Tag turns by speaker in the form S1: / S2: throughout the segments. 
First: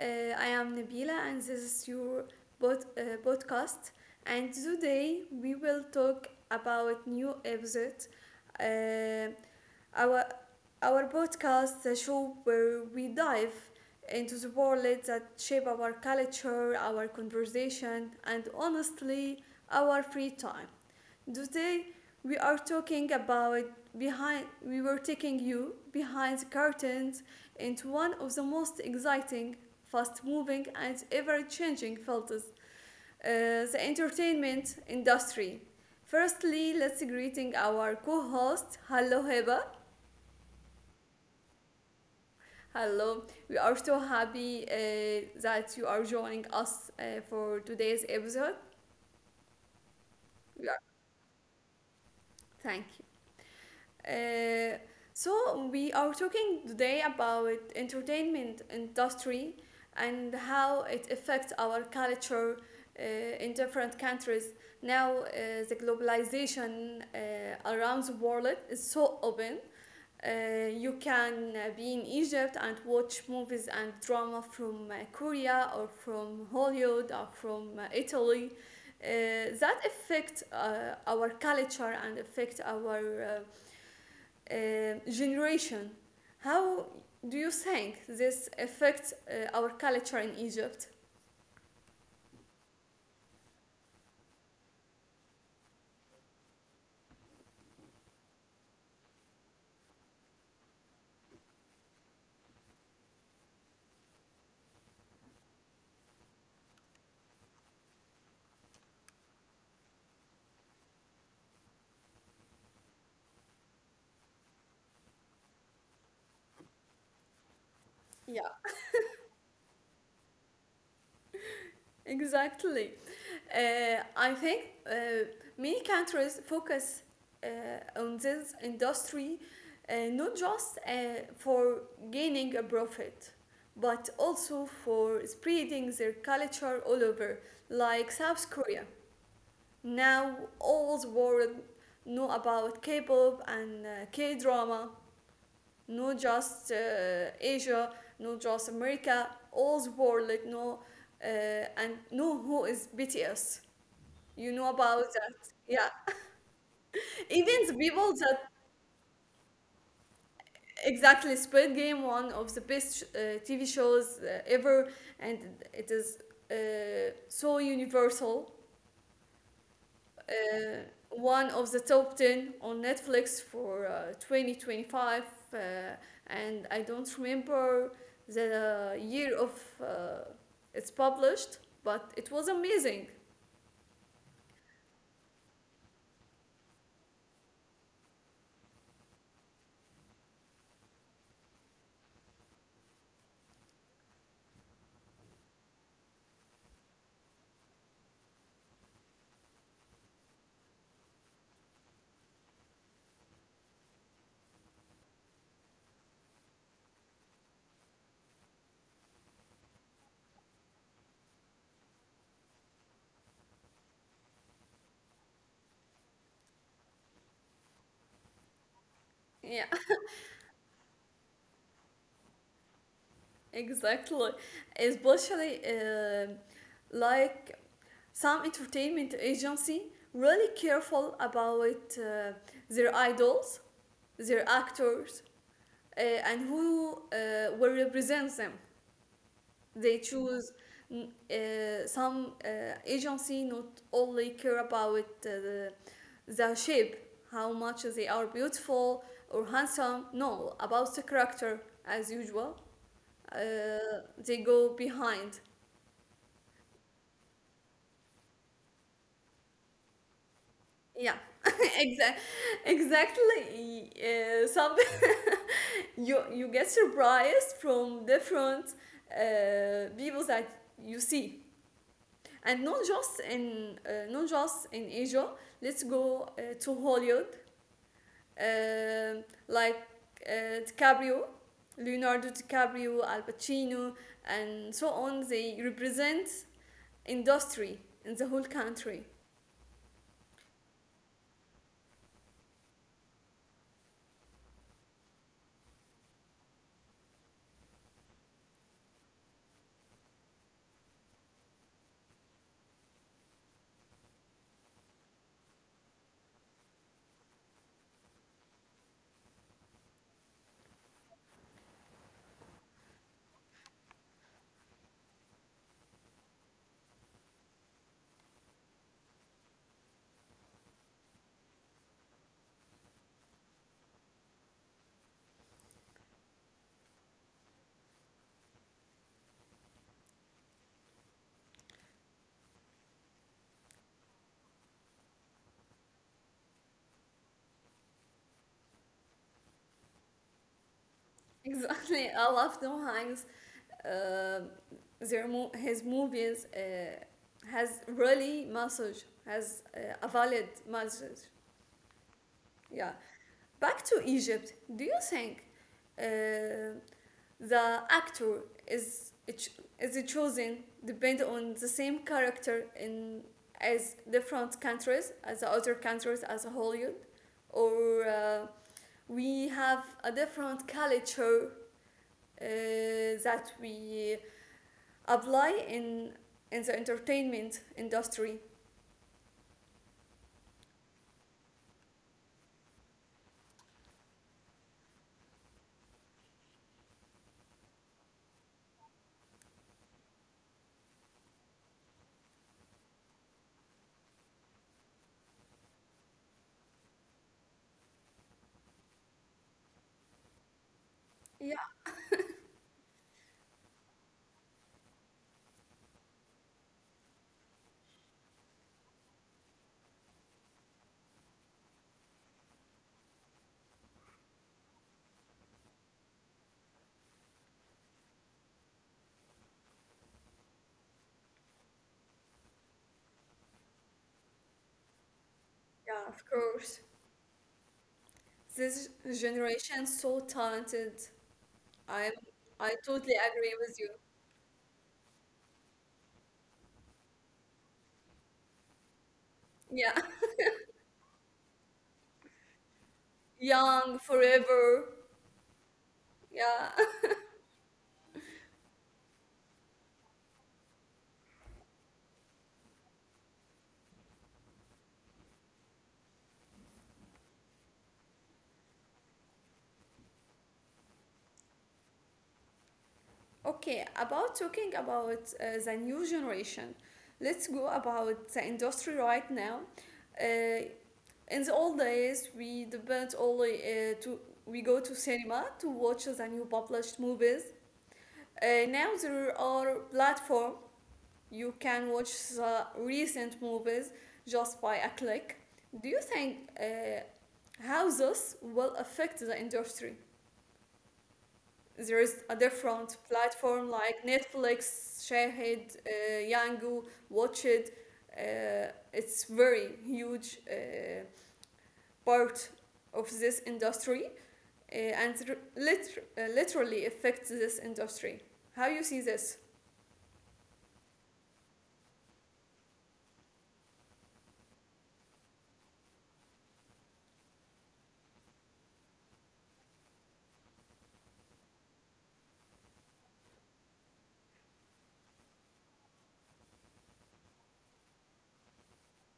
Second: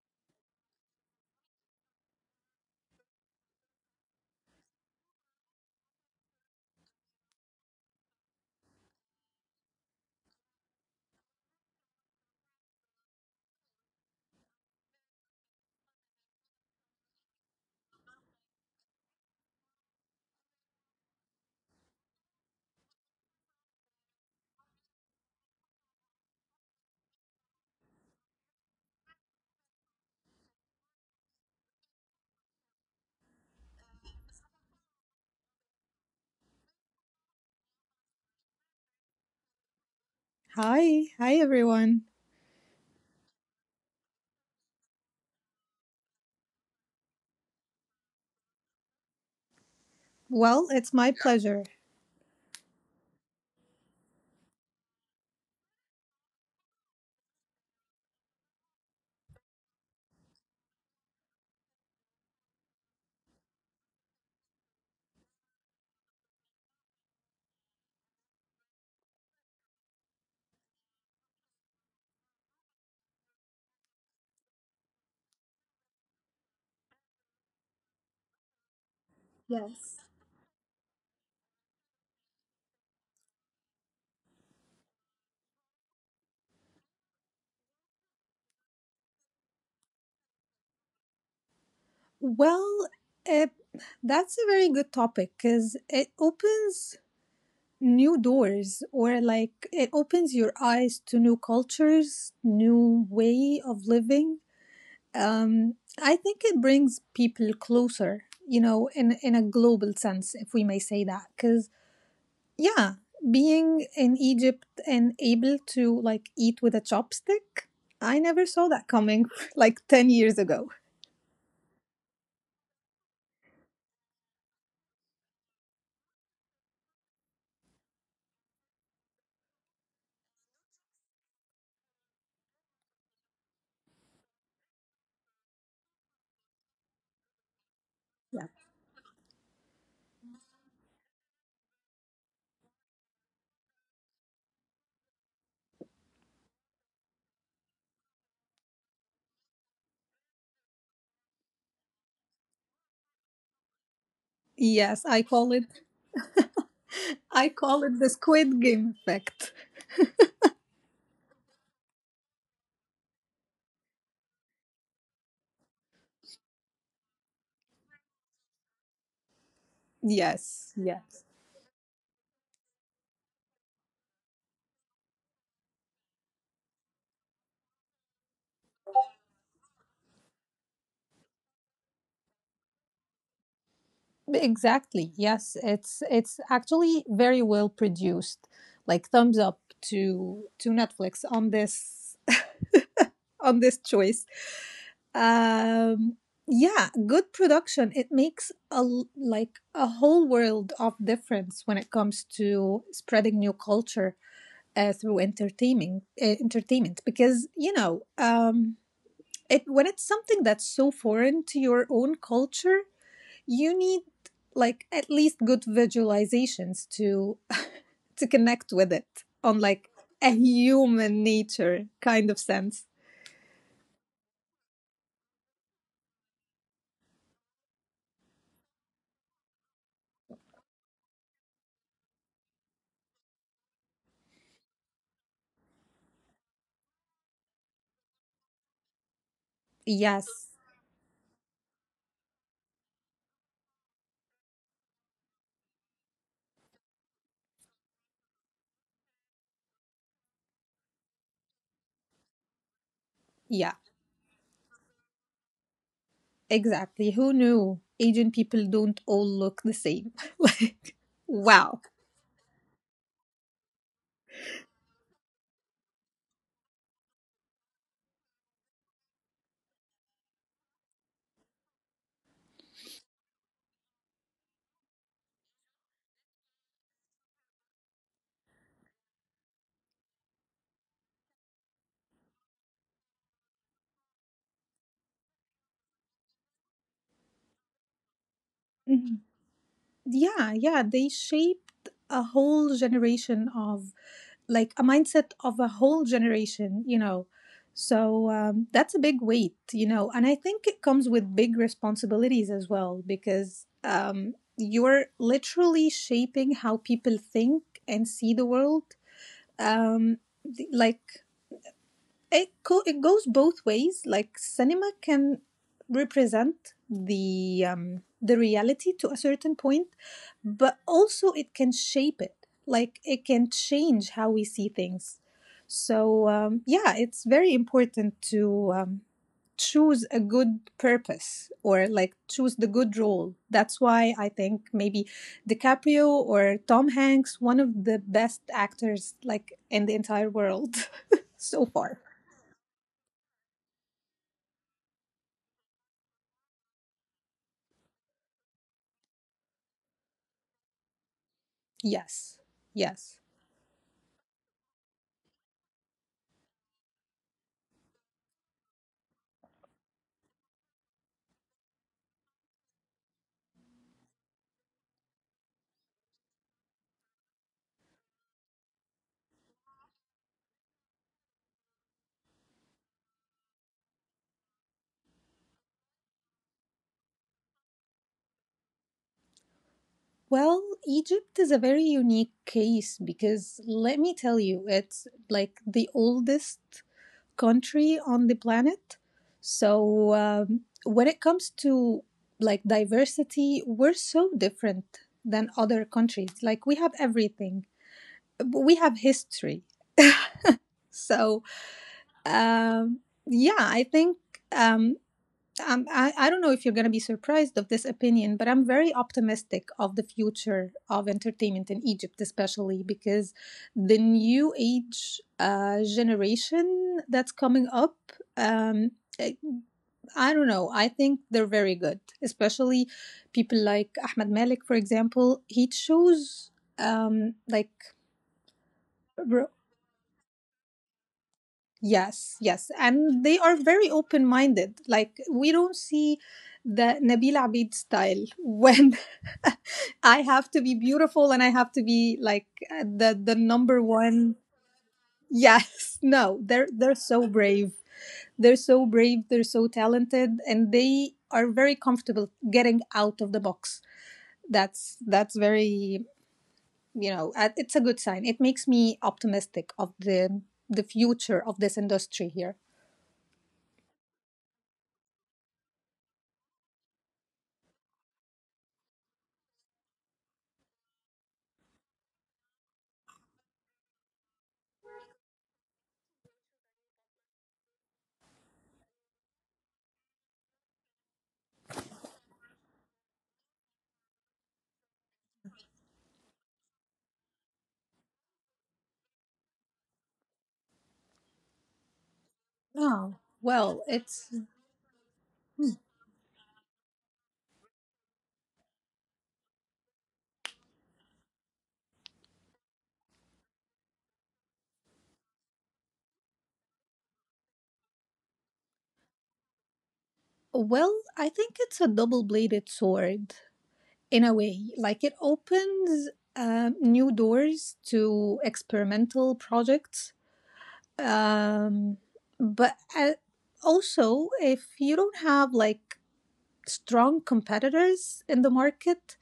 S1: I am Nabila, and this is your podcast. And today we will talk about new episode. Uh, our, our podcast, a show where we dive into the world that shape our culture, our conversation, and honestly, our free time. Today, we are talking about we were taking you behind the curtains into one of the most exciting, fast moving, and ever changing fields, the entertainment industry. Firstly, let's greeting our co-host. Hello, Heba.
S2: Hi. Hi, everyone.
S1: Hello, we are so happy that you are joining us for today's episode.
S2: Well,
S1: We
S2: it's
S1: are,
S2: my pleasure.
S1: Thank you. So we are talking today about entertainment industry and how it affects our culture in different countries. Now The globalization around the world is so open. You can be in Egypt and watch movies and drama from Korea or from Hollywood or from Italy. That
S2: Yes.
S1: affect our culture and affect our uh, generation. How do you think this affects our culture in Egypt?
S2: Well, uh, that's a very good topic because it opens new doors, or like it opens your eyes to new cultures, new way of living. Um, I think it brings people closer, you know, in a global sense, if we may say that, because yeah, being in Egypt and able to like eat with a chopstick, I never
S1: Yeah.
S2: saw that coming like 10 years ago.
S1: Exactly. I think many countries focus on this industry, not just for gaining a profit, but also for spreading their culture all over, like
S2: Yeah.
S1: South Korea. Now all the world know about K-pop and K-drama. Not just Asia, not just America, all the world, like, no, uh, and know who is BTS. You know
S2: Yes, I
S1: about that,
S2: call it
S1: yeah.
S2: I call
S1: Even the
S2: it the
S1: people that,
S2: squid game effect.
S1: exactly. Squid Game, one of the best TV shows ever, and it is so universal,
S2: Yes.
S1: uh,
S2: Yeah.
S1: one of the top 10 on Netflix for 2025, uh, and I don't remember the year of uh, it's published, but it was amazing.
S2: Exactly. Yes, it's actually very well produced. Like thumbs up to Netflix on this on this choice. um yeah, good production. It makes like a whole world of difference when it comes to spreading new culture through entertaining entertainment, because you know it, when it's something that's so foreign to your own culture, you need like at least good visualizations to to connect with it on
S1: Yeah,
S2: like a human nature kind of sense.
S1: exactly. Especially like some entertainment agency really careful about their idols, their actors, and who will represent them. They
S2: Yes.
S1: choose, some agency not only care about the shape, how much they are beautiful or handsome, no, about the character, as usual. uh,
S2: Yeah.
S1: they go behind.
S2: Exactly. Who knew Asian people don't all look the same? Like,
S1: Yeah,
S2: wow.
S1: exactly. Exactly, some. You get surprised from different people that you see, and not just in, not just in Asia. Let's go to Hollywood, like, DiCaprio, Leonardo DiCaprio, Al Pacino, and so on. They represent industry in the whole
S2: Mhm.
S1: country.
S2: Yeah, yeah. They shaped a whole generation of, like, a mindset of a whole generation, you know. So that's a big weight, you know. And I think it comes with big responsibilities as well, because you're literally shaping how people think and see the world. Um, like, it goes both ways. Like cinema can represent the reality to a certain point, but also it can shape it. Like it can change how we see things. So yeah, it's very important to choose a good purpose, or like choose the good role. That's why I think maybe DiCaprio or Tom Hanks, one of the best actors like in the entire world so far.
S1: Exactly, I love Tom Hanks. Uh, his movies has really message, has a valid message.
S2: Yes,
S1: Yeah.
S2: yes.
S1: Back to Egypt. Do you think uh, the actor is chosen depend on the same character in, as different countries, as the other countries, as Hollywood, or we have a different culture uh, that we apply in the entertainment industry.
S2: Well, Egypt is a very unique case, because let me tell you, it's like the oldest country on the planet. So, when it comes to like diversity, we're so different than other countries. Like, we have everything, but we have history. So,
S1: Yeah,
S2: um, yeah, I think um, I don't know if you're going to be surprised of this opinion, but I'm very optimistic of the future of entertainment in Egypt, especially because the new age generation that's coming up, um, I, I don't know, I think they're very good, especially people like Ahmed Malik, for example. He
S1: yeah, of
S2: chose
S1: course.
S2: um, like
S1: This generation so talented. I'm
S2: Yes, yes.
S1: I
S2: And
S1: totally
S2: they are
S1: agree
S2: very
S1: with you.
S2: open minded. Like, we don't see the Nabil Abid style when
S1: Yeah,
S2: I have to be beautiful and I have to be like the number
S1: young
S2: one.
S1: forever.
S2: Yes, no,
S1: Yeah.
S2: they're so brave. They're so brave. They're so talented. And they are very comfortable getting out of the box. That's very, you know, it's a good sign. It makes me optimistic of the future of this industry here.
S1: Okay, about talking about the new generation, let's go about the industry right now. Uh, in the old days, we depend only to we go to cinema to watch the new published movies. Now there are platform you can watch the recent movies just by a click. Do you think how this will affect the industry? There is a different
S2: Oh,
S1: platform
S2: well,
S1: like
S2: it's
S1: Netflix, Shahid, Yango, Watch It. It's very huge part of this industry, and literally affects this industry. How you see this?
S2: well, I think it's a double-bladed sword in a way. Like it opens new doors to experimental projects. Um, but Also, if you don't have like strong competitors in the market,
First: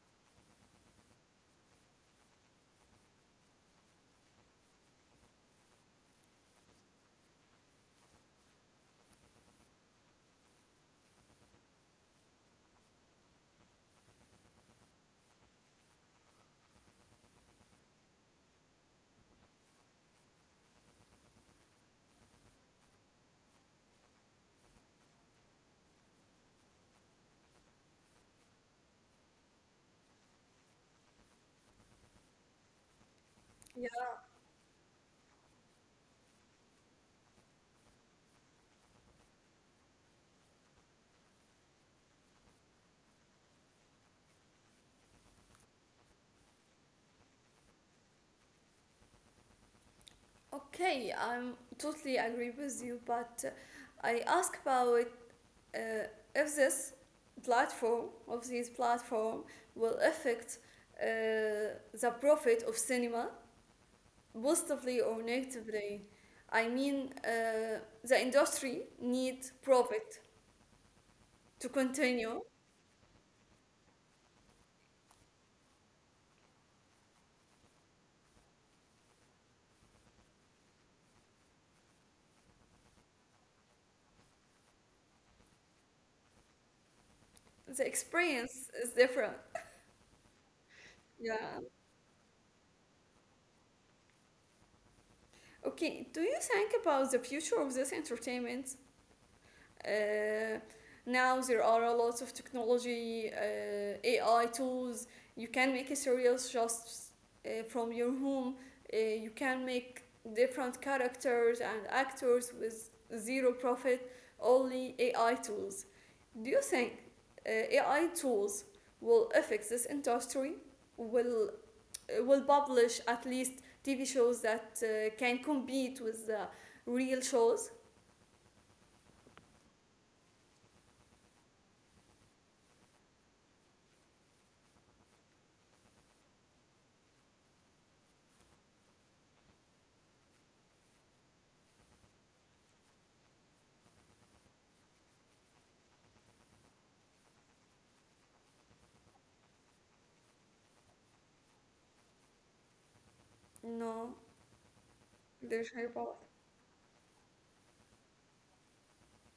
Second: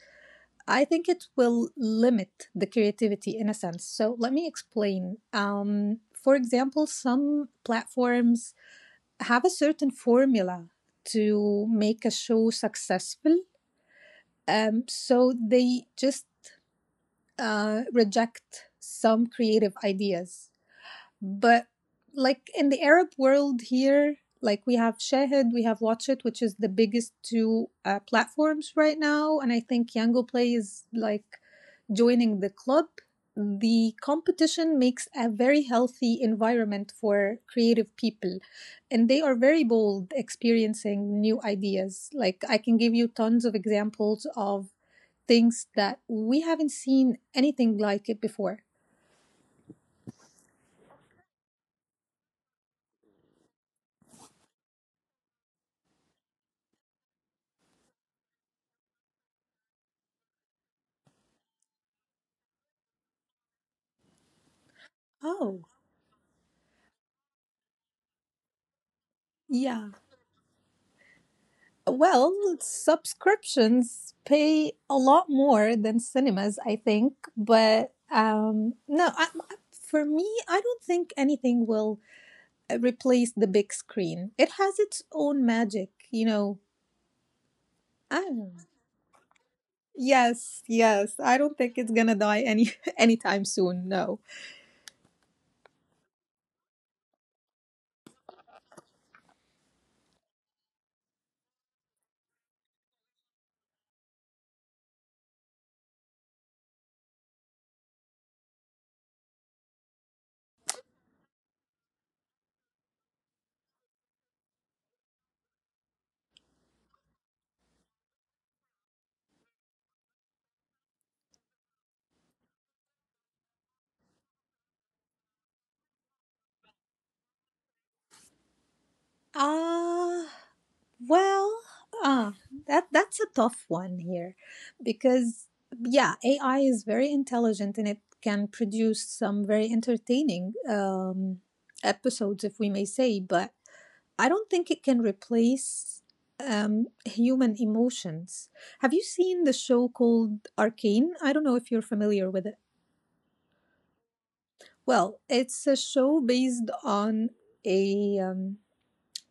S2: I think it will limit the creativity in a sense. So let me explain. For example, some platforms have a certain formula to make a show successful. So they just reject some creative ideas. But like in the Arab world here, like we have Shahid, we have Watch It, which is the biggest two platforms right now, and I think Yango Play is like joining the club.
S1: Yeah.
S2: The competition makes a very healthy environment for creative people. And they are very bold experiencing new ideas. Like, I can give you tons of examples of things that we haven't seen anything like it before.
S1: Okay, I'm totally agree with you, but I ask about if this platform of these platform will affect the profit of cinema positively or
S2: Oh,
S1: negatively. I mean, the industry needs
S2: yeah.
S1: profit to continue.
S2: Well, subscriptions pay a lot more than cinemas, I think. But no, I, for me, I don't think anything will replace the big screen. It has its own magic, you know.
S1: The
S2: I don't know.
S1: experience is different.
S2: Yes, yes. I
S1: Yeah.
S2: don't think it's gonna die any anytime soon. No.
S1: Okay. Do you think about the future of this entertainment? Uh, Now there are a lot of technology, AI tools. You can make a series just from your home. You can make different characters and actors with zero profit, only AI tools. Do you think AI tools will affect this industry? Will will publish at least TV shows that can compete with the real shows?
S2: Ah, well, ah, that's a tough one here, because yeah, AI is very intelligent and it can produce some very entertaining episodes, if we may say, but I don't think it can replace human emotions. Have you seen the show called Arcane? I don't know if you're familiar with it.
S1: No,
S2: Well,
S1: there's
S2: it's a
S1: no.
S2: show based on a um,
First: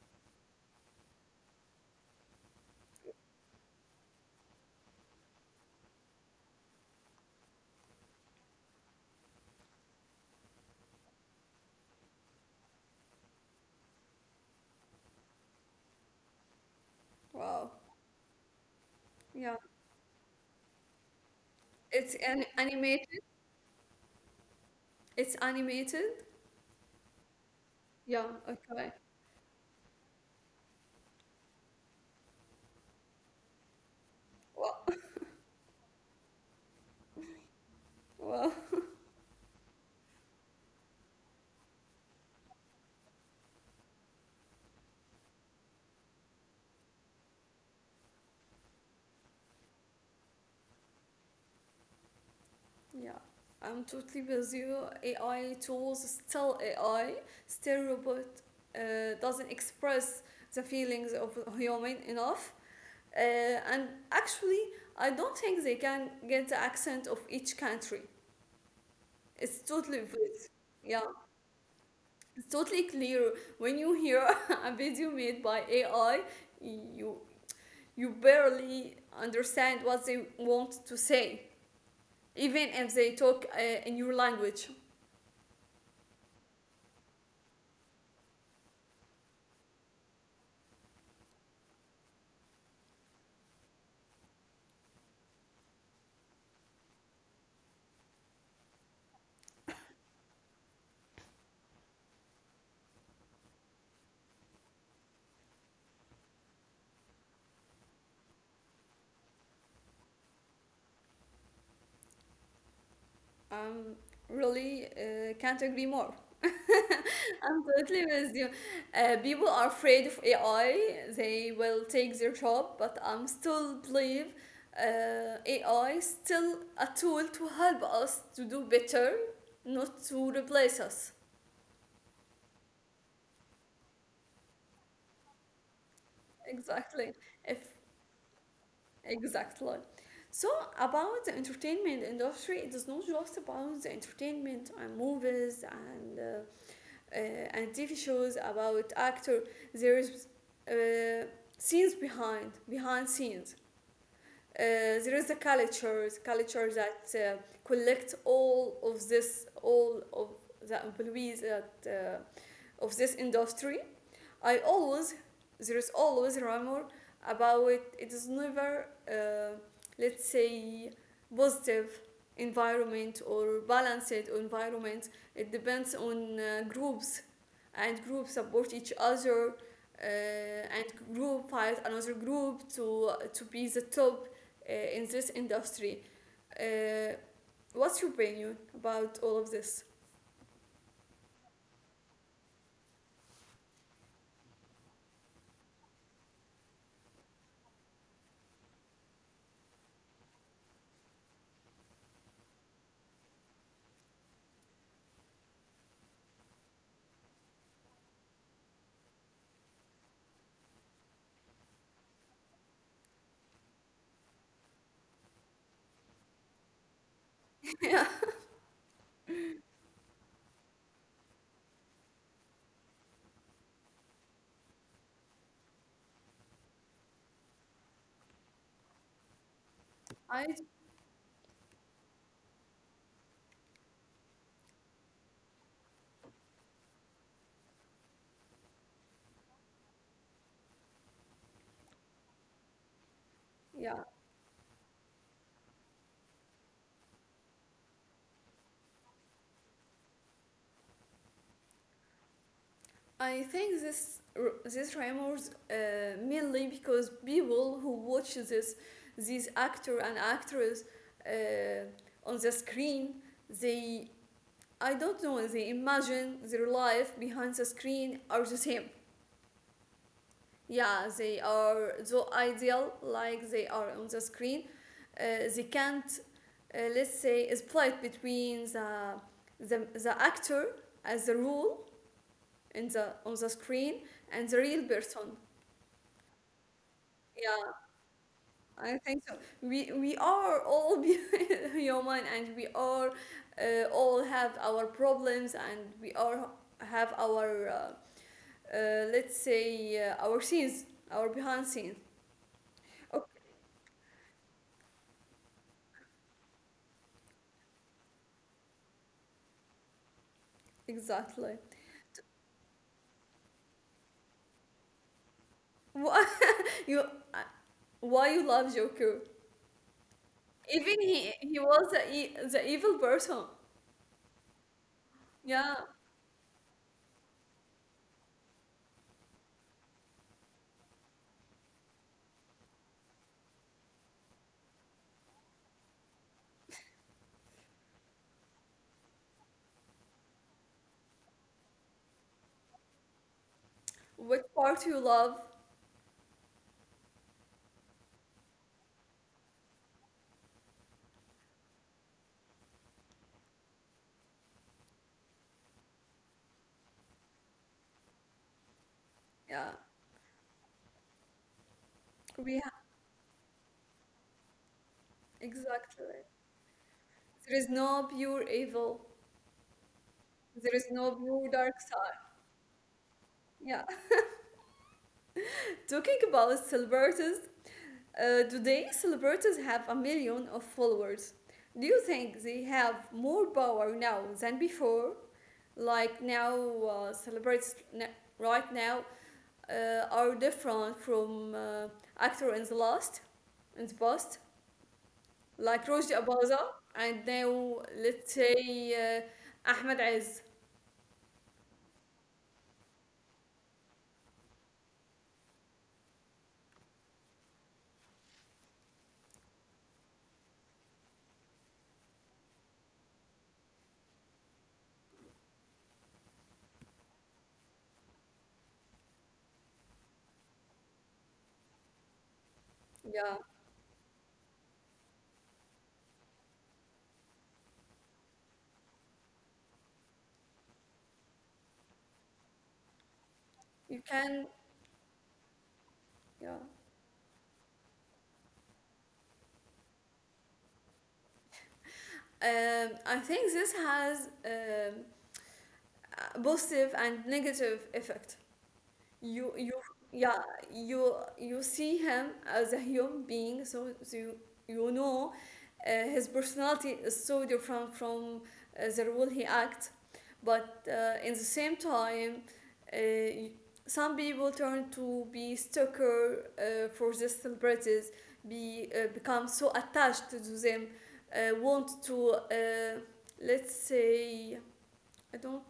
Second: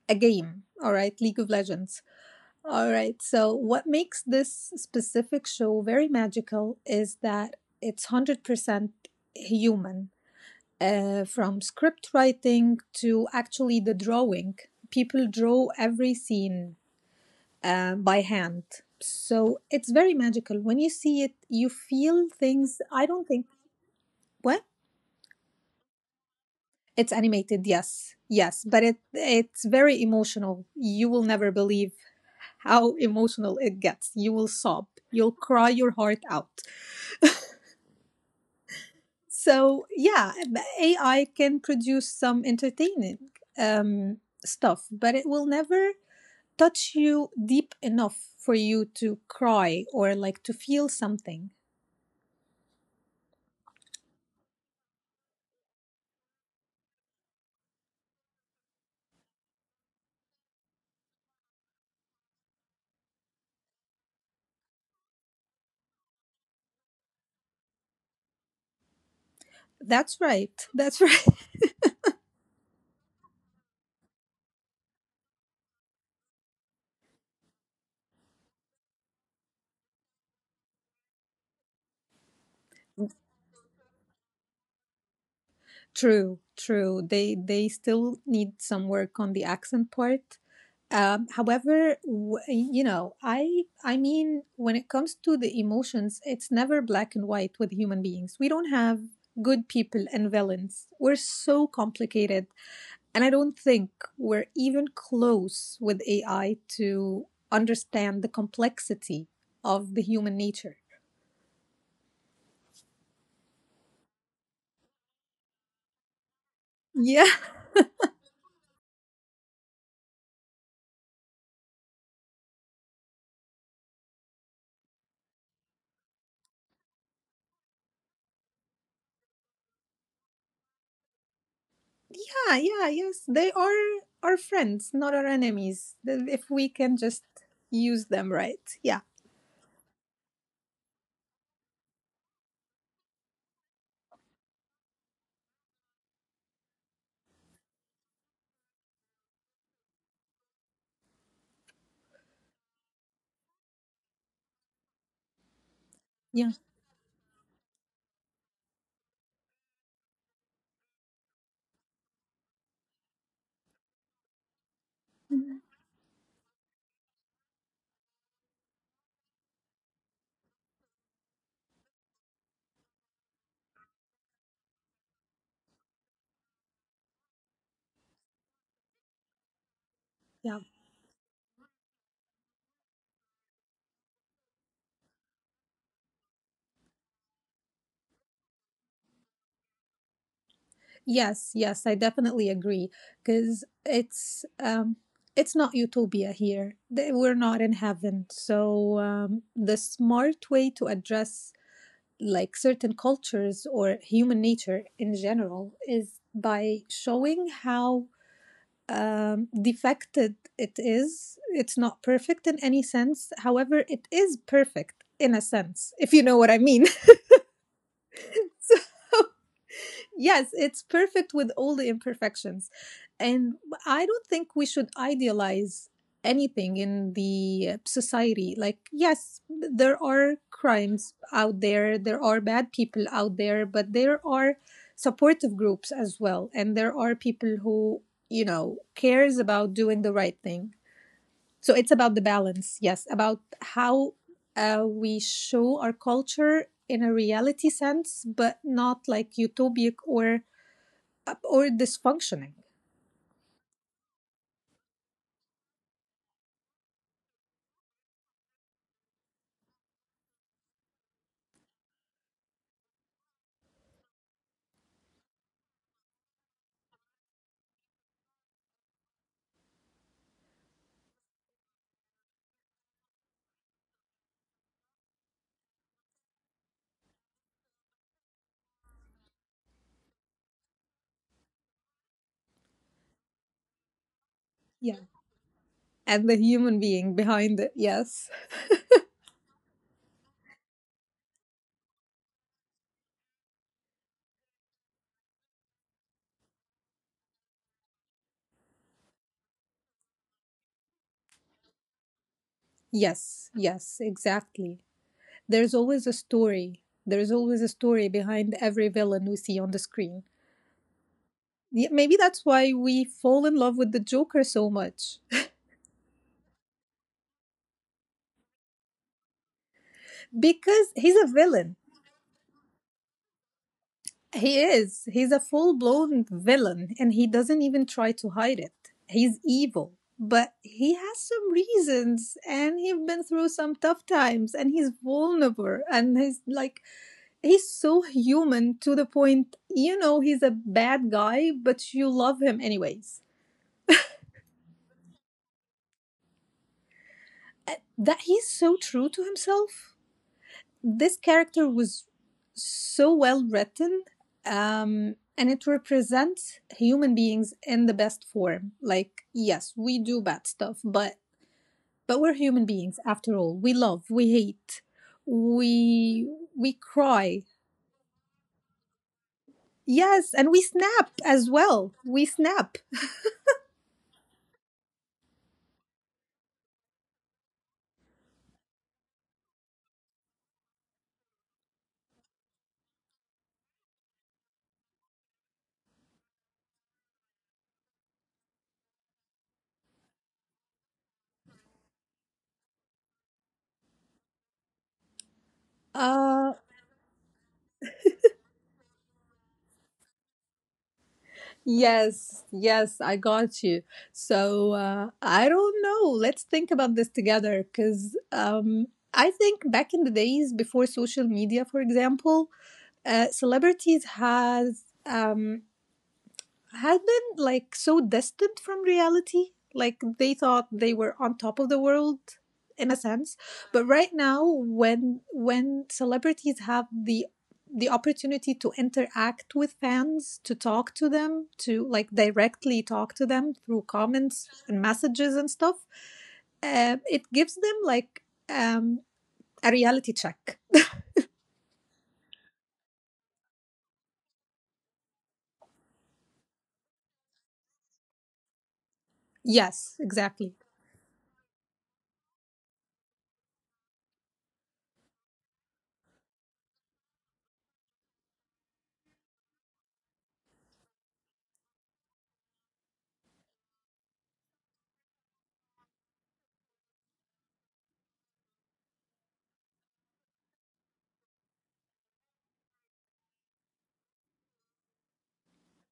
S2: a game. All right, League of Legends. All right. So what makes this specific show very magical is that it's 100% human, from script writing to actually the drawing. People draw every scene
S1: Wow.
S2: by hand.
S1: Yeah.
S2: So it's very magical. When you see it, you
S1: It's
S2: feel
S1: an
S2: things.
S1: animated.
S2: I don't think what
S1: It's animated.
S2: It's animated. Yes,
S1: Yeah.
S2: yes, but
S1: Okay.
S2: it's very emotional. You will never believe how emotional it gets. You will
S1: Wow.
S2: sob. You'll cry your heart out.
S1: Wow.
S2: So yeah, the AI can produce some entertaining um, stuff, but it will never touch you deep enough for you to cry or like to feel something.
S1: Yeah. I'm totally with you. AI tools still AI. Still robot, doesn't express the feelings of human enough. Uh, and actually, I don't think they can get the accent of each country. It's totally
S2: That's right.
S1: with.
S2: That's
S1: Yeah,
S2: right.
S1: it's totally clear when you hear a video made by AI, you you barely understand what they want to say, even if they talk in your language.
S2: True, true. They still need some work on the accent part. However, when it comes to the emotions, it's never black and white with human beings. We don't have good people and villains. We're so complicated, and I don't think we're even close with AI to understand the complexity of the human nature.
S1: Um, Really, can't agree more.
S2: Yeah.
S1: I'm totally with you. People are afraid of AI. They will take their job, but I'm still believe AI is still a tool to help us to do better, not to replace us.
S2: Yeah, yeah, yes, they are our friends, not our enemies. If we can just
S1: Exactly. If
S2: use them right. Yeah.
S1: Exactly. So, about the entertainment industry, it is not just about the entertainment and movies uh, and TV shows about actor. There is, uh, scenes behind scenes. Uh, there is the culture, the
S2: Yeah.
S1: culture that collects all of this, all of the employees that, of this industry. I always
S2: Mhm.
S1: There is always rumor about it. It is never let's say positive environment or balanced environment. It depends on groups, and groups support each other,
S2: Yeah.
S1: and group fight another group to be the top in this industry. Uh, what's your opinion about all of this?
S2: Yes, yes, I definitely agree because it's not utopia here. We're not in heaven. So the smart way to address like certain cultures or human nature in general is by showing how defected it is. It's not perfect in any sense. However, it is perfect in a sense, if you know what I mean.
S1: Yeah,
S2: Yes, it's perfect with all the imperfections. And I don't think we should idealize anything in the society. Like, yes, there are
S1: I
S2: crimes out there, there are bad people out there, but there are supportive groups as well. And there are people who, you know, cares about doing the right thing. So it's about the balance, yes, about
S1: yeah.
S2: how we show our culture in a reality sense, but not like utopic or dysfunctioning.
S1: I think this rumors mainly because people who watch this these actor and actress on the screen, they I don't know, they imagine their life behind the screen are the same. Yeah, they are so ideal like they are on the screen. They can't let's say split between the actor as the role in the on the screen and the real
S2: Yeah,
S1: person.
S2: and the human being behind it.
S1: Yeah,
S2: Yes,
S1: I think so. We are all human, and we are all have our problems, and we all have our let's say, our scenes, our behind scenes. Okay,
S2: yes, yes, exactly. There's always a story. There's always a story behind every villain we see on the screen.
S1: exactly.
S2: Yeah, maybe that's why we fall in love with the Joker so much.
S1: Why you? Why you love Joker?
S2: Because
S1: Even
S2: he's a
S1: he
S2: villain.
S1: was the evil person.
S2: He is. He's a full
S1: Yeah.
S2: blown villain and he doesn't even try to hide it. He's evil, but he has some reasons and he's been through some tough times and he's vulnerable and he's like, he's so human to the point, you know, he's a bad guy, but you love him anyways.
S1: What part you love?
S2: That he's so true to himself. This character was so well written, and it represents human beings in the best form. Like
S1: Yeah.
S2: yes, we do bad stuff, but we're
S1: We
S2: human
S1: ha-
S2: beings after all. We love, we hate,
S1: exactly.
S2: we we cry,
S1: There is no pure evil.
S2: yes, and we
S1: There is
S2: snap
S1: no pure
S2: as
S1: dark
S2: well.
S1: side.
S2: We snap.
S1: Yeah. Talking about celebrities, today celebrities have a million of followers. Do you think they have more power now than before? Like now, uh, celebrities n- right now are different from actor in the last, in the past, like Roger
S2: uh
S1: Abaza, and now let's say, Ahmed Aziz.
S2: Yes, yes, I got you. So I don't know. Let's think about this together, because I think back in the days before social media, for example, celebrities has. Had been like so distant from reality. Like they thought they were on top of the world in a
S1: Yeah,
S2: sense. But right now when celebrities have the opportunity to interact with fans, to talk to them, to like directly talk to them through
S1: you can.
S2: comments and messages and stuff,
S1: Yeah.
S2: it gives them like um, a reality check.
S1: I think this has positive and negative effect. You
S2: Yes,
S1: Yeah,
S2: exactly.
S1: you see him as a human being, so, you, you know, his personality is so different from the role he acts. But in the same time, uh, some people turn to be stalker for the celebrities, be become so attached to them, want to, let's say, I don't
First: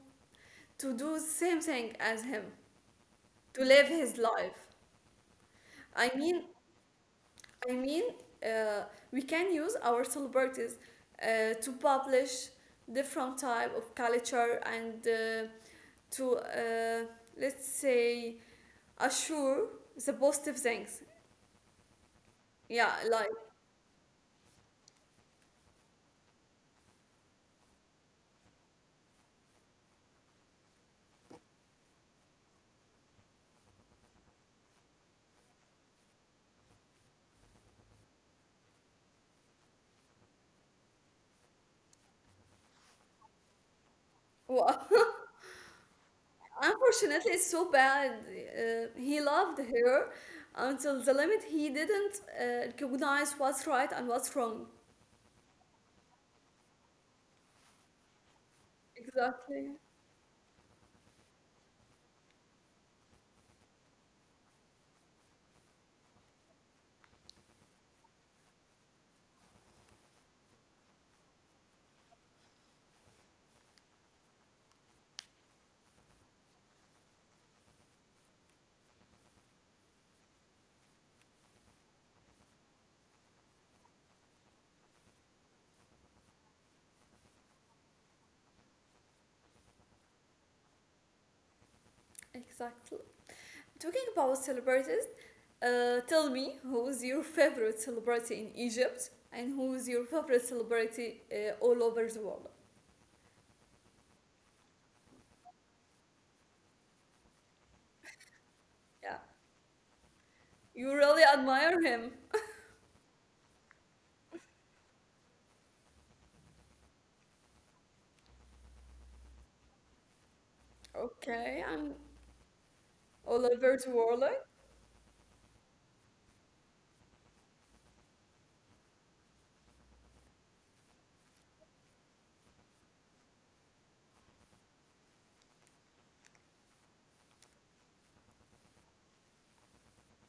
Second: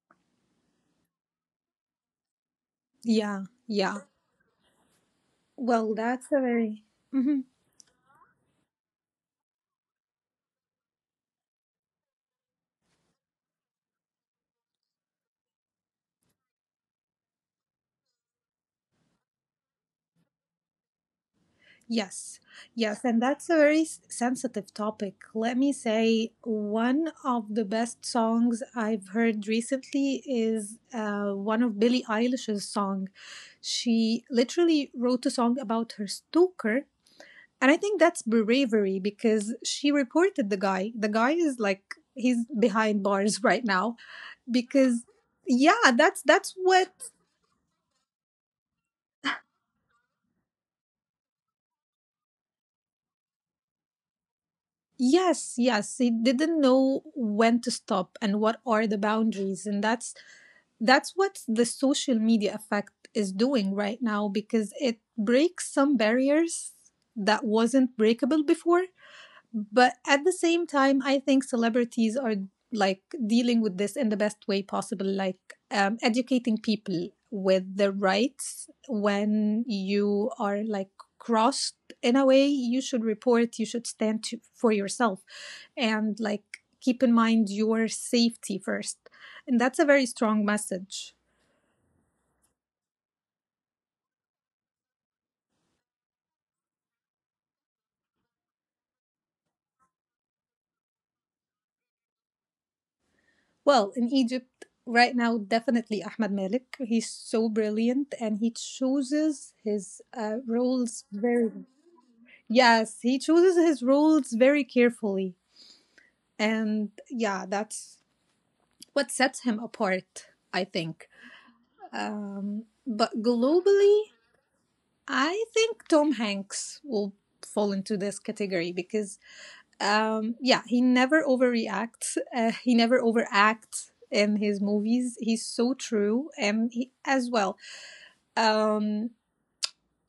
S1: to do same thing as him,
S2: Yeah,
S1: to live
S2: yeah.
S1: his life.
S2: Well,
S1: i
S2: that's
S1: mean
S2: a very Mhm.
S1: i mean uh, we can use our celebrities to publish different type of culture and, to, let's say, assure the positive things.
S2: Yes,
S1: Yeah,
S2: yes,
S1: like.
S2: and that's a very sensitive topic. Let me say, one of the best songs I've heard recently is one of Billie Eilish's song. She literally wrote a song about her stalker, and I think that's bravery because she reported the guy. The guy is like he's behind bars right now
S1: Well,
S2: because that's what.
S1: unfortunately it's so bad, he loved her until the limit he didn't recognize what's right and what's wrong.
S2: Yes, yes. He didn't know when to stop and what are the
S1: Exactly.
S2: boundaries. And That's what the social media effect is doing right now because it breaks some barriers that wasn't breakable before. But at the same time, I think celebrities are dealing with this in the best way possible, educating people with the rights when you are like crossed in a way. You should report, you should stand to, for yourself and keep in mind your safety first, and that's a very strong message.
S1: Exactly. Talking about celebrities, tell me who's your favorite celebrity in Egypt and who's your favorite celebrity all over the world?
S2: Well, in Egypt right now, definitely Ahmed Malik. He's so brilliant and he
S1: Yeah,
S2: chooses his
S1: you really
S2: roles very...
S1: admire him.
S2: Yes, he chooses his roles very carefully. And yeah, that's what sets him apart, I think.
S1: Okay, and
S2: But
S1: all over the world.
S2: globally, I think Tom Hanks will fall into this category because, yeah, he never overreacts, he never overacts in his movies. He's so true. And he, as well, um,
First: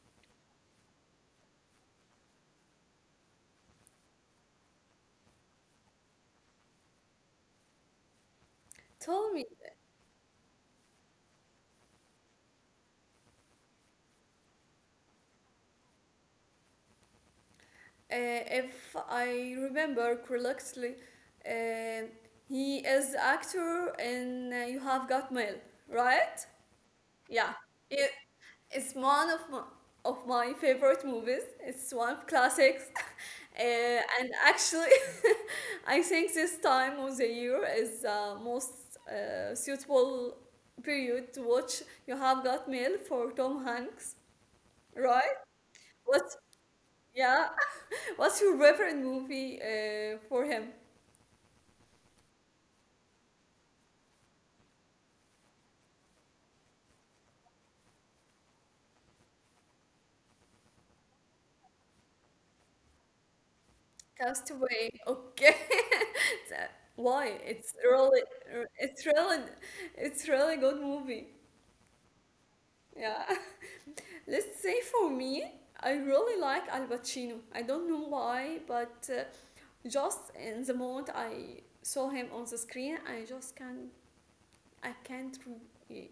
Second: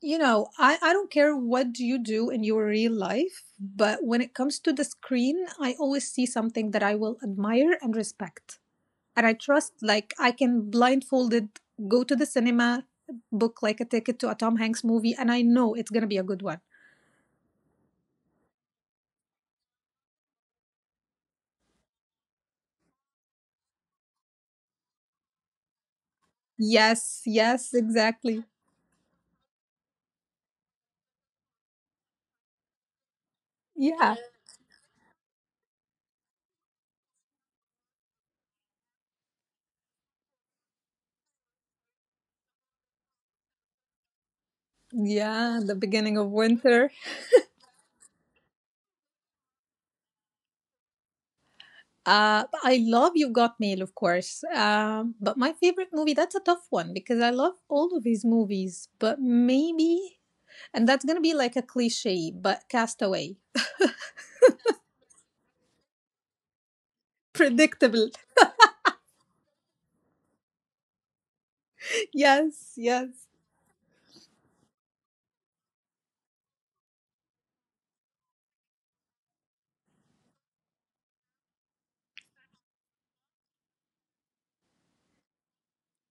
S2: I don't care what you do in your real life, but when it comes to the screen, I always see something that I will admire and respect. And
S1: Tell
S2: I
S1: me,
S2: trust, like, I can blindfolded go to the cinema, book like a ticket to a Tom Hanks movie, and I know it's going to be a good one.
S1: if I remember correctly, uh, he is actor in You Have Got Mail, right?
S2: Yes,
S1: Yeah,
S2: yes,
S1: it,
S2: exactly.
S1: it's one of my favorite movies. It's one of classics,
S2: Yeah.
S1: and actually, I think this time of the year is the most suitable period to watch You have got mail for Tom Hanks, right?
S2: Yeah, the beginning of
S1: What's
S2: winter.
S1: Yeah? What's your favorite movie for him?
S2: But I love You Got Mail, of course. But my favorite movie, that's a tough one because I love all of his movies. But maybe... And that's going to be like a cliche, but Castaway.
S1: Castaway. Okay. It's, uh, Why?
S2: Predictable.
S1: It's really, it's really good movie.
S2: Yes, yes.
S1: Yeah. Let's say for me, I really like Al Pacino. I don't know why, but just in the moment I saw him on the screen, I just can't, I can't, re-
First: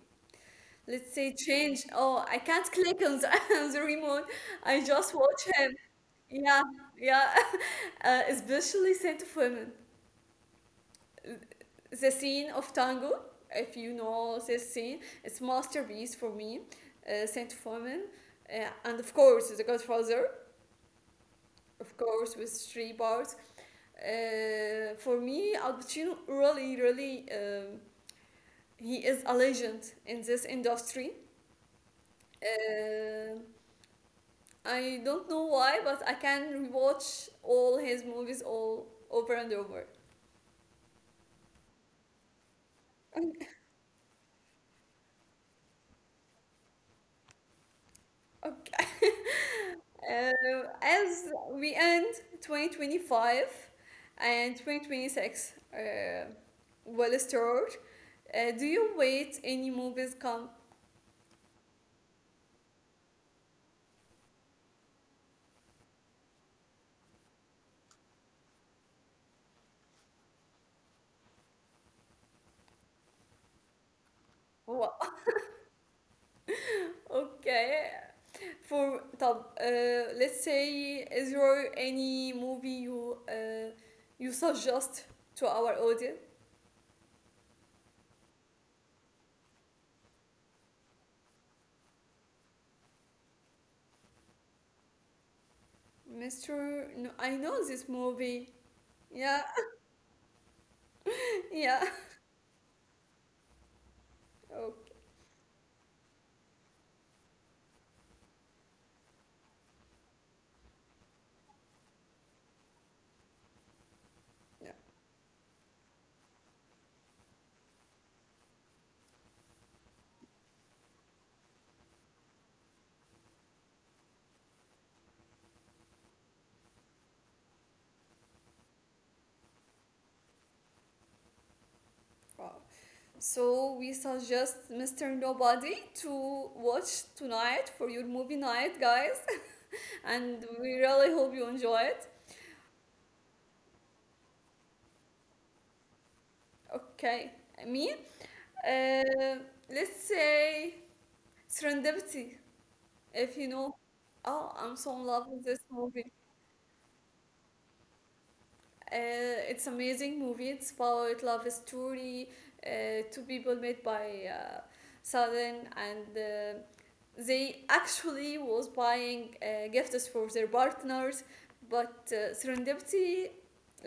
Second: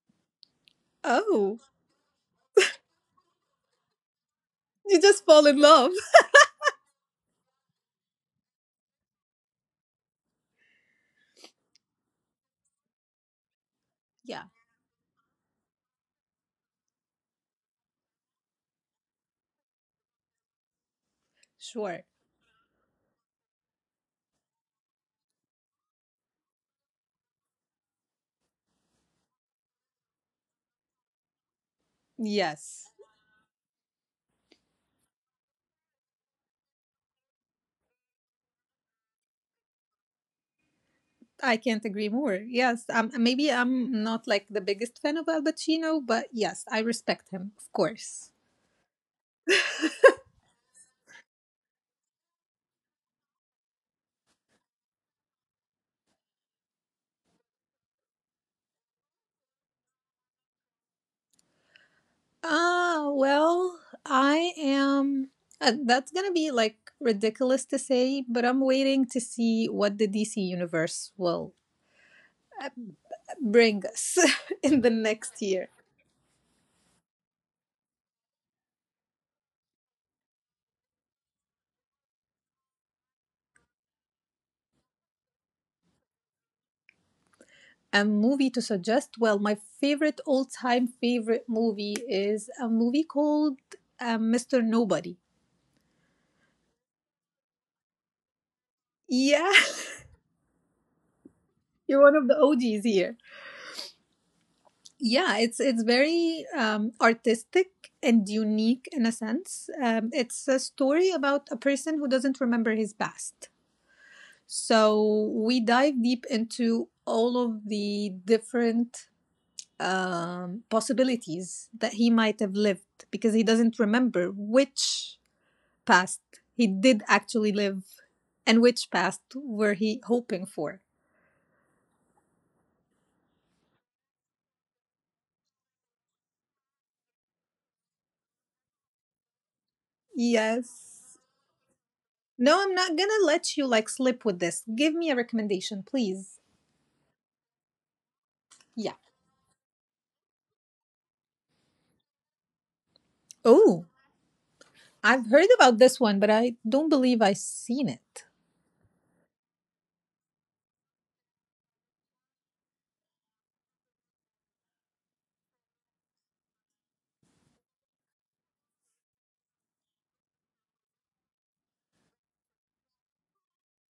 S1: let's say
S2: Oh,
S1: change. Oh, I can't click on the, on the remote. I
S2: you
S1: just
S2: just
S1: watch
S2: fall in
S1: him.
S2: love.
S1: Yeah, yeah. Especially Scent of Women. The scene of tango, if you know
S2: Yeah,
S1: this scene, it's masterpiece for me. Saint fomin, and of course the godfather, of
S2: sure.
S1: course, with three parts. For me, Al Pacino really really, he is a legend in this industry.
S2: Yes.
S1: uh, I don't know why, but I can rewatch all his movies all over and over.
S2: I can't agree more. Yes, maybe I'm not like the biggest fan of Al Pacino, but yes, I respect him, of course.
S1: Okay. As we end 2025 and 2026, well stored, do you wait any movies come?
S2: Ah, well, I am. That's gonna be like ridiculous to say, but I'm waiting to see what the DC universe will bring us in the
S1: Wow.
S2: next year.
S1: Okay. For طب, let's say, is there any movie you suggest to our audience?
S2: A movie to suggest? Well, my favorite all time favorite movie is a movie called Mr. Nobody.
S1: Mr. No, I know this movie. Yeah.
S2: Yeah,
S1: Yeah.
S2: you're one of the OGs here.
S1: Okay.
S2: Yeah, it's very artistic and unique in a sense. It's a story about a person who doesn't remember his past.
S1: No.
S2: So we dive deep into all of the different possibilities that he might have lived because he doesn't remember which past he did actually live and which past were he hoping for?
S1: Wow. So we suggest Mr. Nobody to watch tonight for your movie night, guys. And we really
S2: Yes.
S1: hope you enjoy it.
S2: No, I'm not gonna let you like slip with this. Give me a recommendation, please.
S1: Okay, me.
S2: Yeah.
S1: Uh, let's say, Serendipity, if you know.
S2: Oh,
S1: Oh, I'm so in
S2: I've
S1: love
S2: heard
S1: with this
S2: about this
S1: movie.
S2: one, but I don't believe I've seen it.
S1: It's amazing movie. It's about love story. Two people met by, sudden, and they actually was buying gifts for their partners, but, serendipity,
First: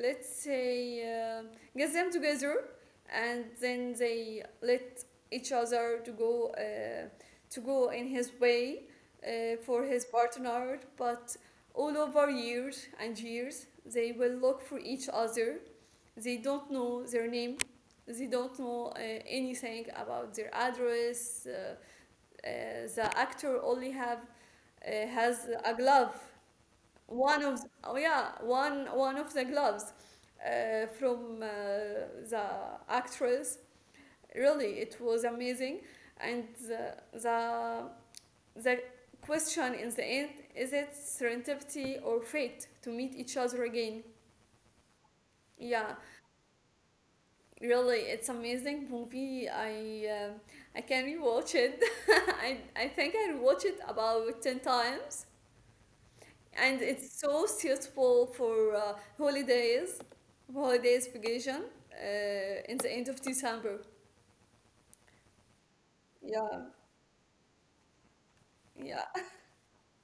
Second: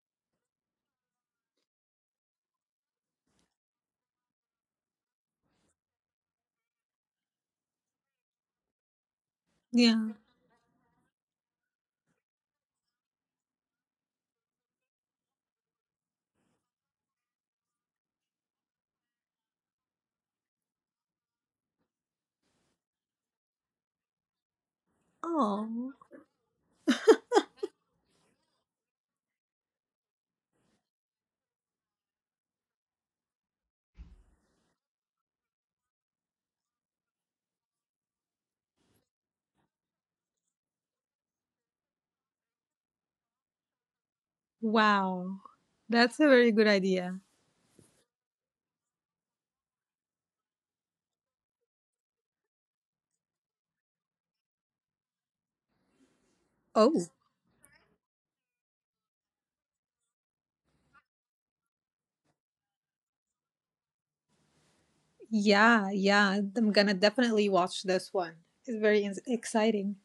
S1: let's say, get them together, and then they let each other to go, in his way for his
S2: Yeah.
S1: partner. But all over years and years they will look for each other, they don't know their name, they don't know anything about their address. Uh, the actor only have has a
S2: Oh,
S1: glove, one of the, oh yeah, one of the gloves, from, the actress. Really, it was amazing. And the question in the end is, it serendipity or fate to meet each other again?
S2: wow.
S1: Yeah,
S2: That's a very good idea.
S1: really, it's amazing movie. I can rewatch it. I think I rewatched it about 10 times, and
S2: Oh,
S1: it's so suitable for holidays, holidays vacation, in the end of December.
S2: yeah, yeah.
S1: Yeah,
S2: I'm gonna definitely watch this one. It's very
S1: yeah.
S2: exciting.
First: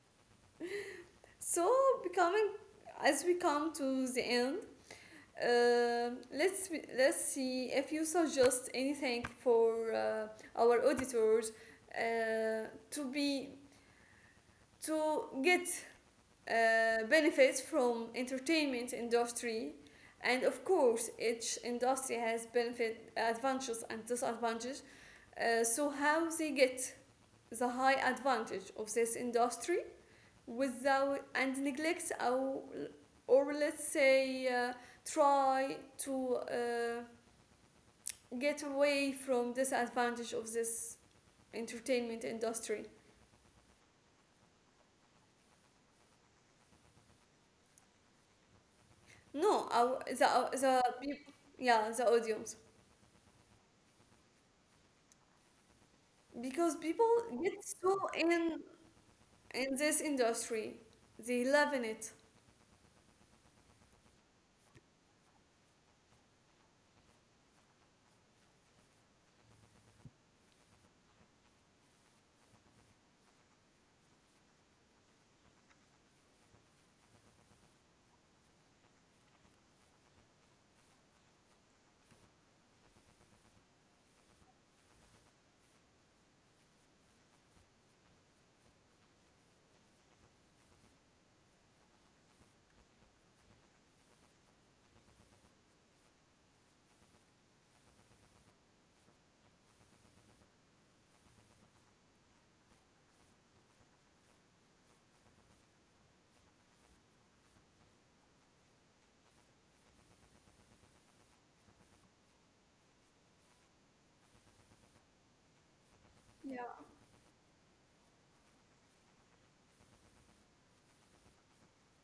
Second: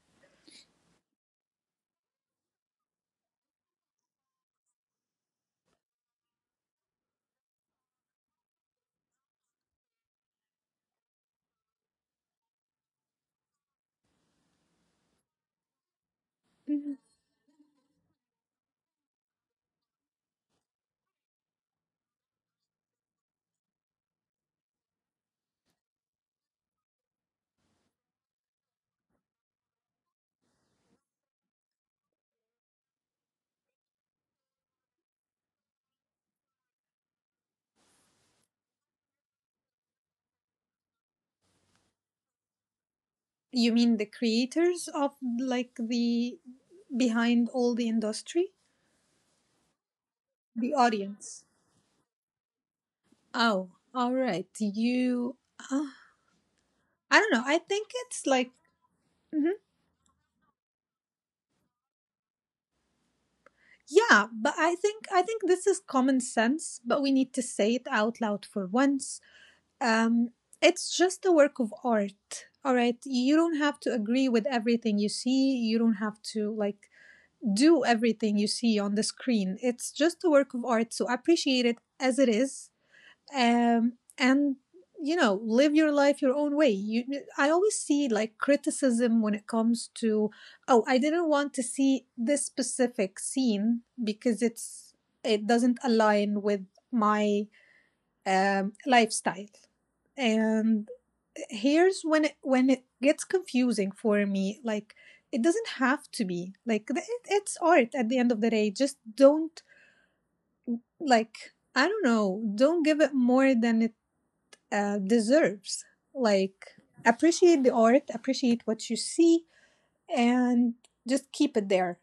S1: So, becoming as we come to the end, Um, let's let's see if you suggest anything for our auditors uh, to be to get
S2: Mhm.
S1: benefits from entertainment industry. And of course each industry has benefit, advantages and disadvantages. So, how they get the high advantage of this industry without and neglect, or let's say, try to, get away from disadvantage of this entertainment industry.
S2: You mean the creators of like the behind all the industry?
S1: No, our,
S2: The
S1: the peop-
S2: audience.
S1: yeah, the audience,
S2: Oh, all right. You. Uh,
S1: because people
S2: I don't know.
S1: get
S2: I think
S1: so
S2: it's like.
S1: in,
S2: Mhm.
S1: this industry, they love in it.
S2: Yeah, but I think this is common sense, but we need to say it out loud for once. Um, it's just a work of art. All right, you don't have to agree with everything you see. You don't have to like do everything you see on the screen. It's just a work of art, so appreciate it as it is, and you know, live your life your own way. You I always see like criticism when it comes to, oh, I didn't want to see this specific scene because it's, it doesn't align with my lifestyle. And here's when it gets confusing for me, like it doesn't have to be like it's art at the end of the day. Just don't like, I don't know, don't give it more than it deserves. Like,
S1: Yeah,
S2: appreciate the art, appreciate what you see, and just keep it there.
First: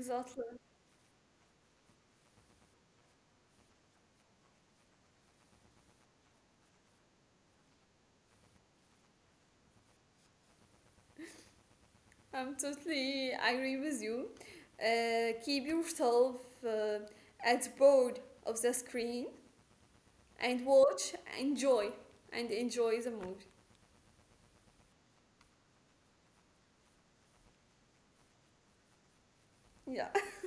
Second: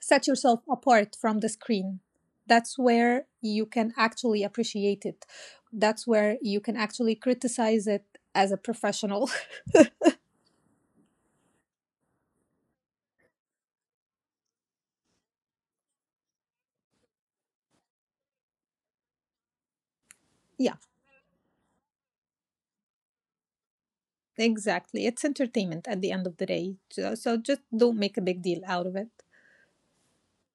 S2: Set yourself apart from the screen. That's where you can actually appreciate it. That's where you can actually criticize it as a professional.
S1: I'm totally agree with you. Keep yourself uh, at board of the screen and
S2: Yeah,
S1: watch, enjoy, and enjoy the movie.
S2: exactly. It's entertainment at the end of the day. So just don't make a big deal out of it.
S1: Yeah.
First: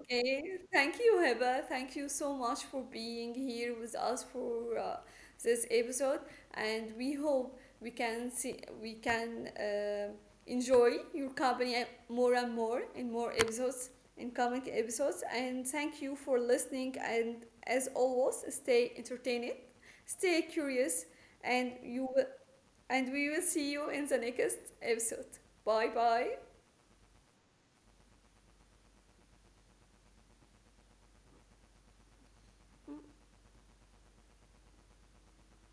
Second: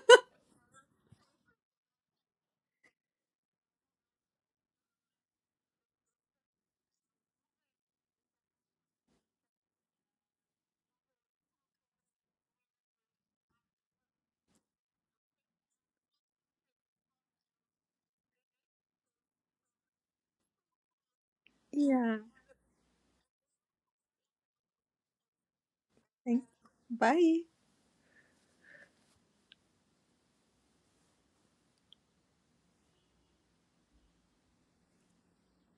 S1: Okay. Thank you, Heba. Thank you so much for being here with us for this episode, and we hope we can enjoy your company more and more in more episodes, in coming episodes. And thank you for listening. And as always, stay entertained, stay curious, and you
S2: Yeah.
S1: will and we will see you in the next episode. Bye
S2: Thank-
S1: bye.
S2: Bye.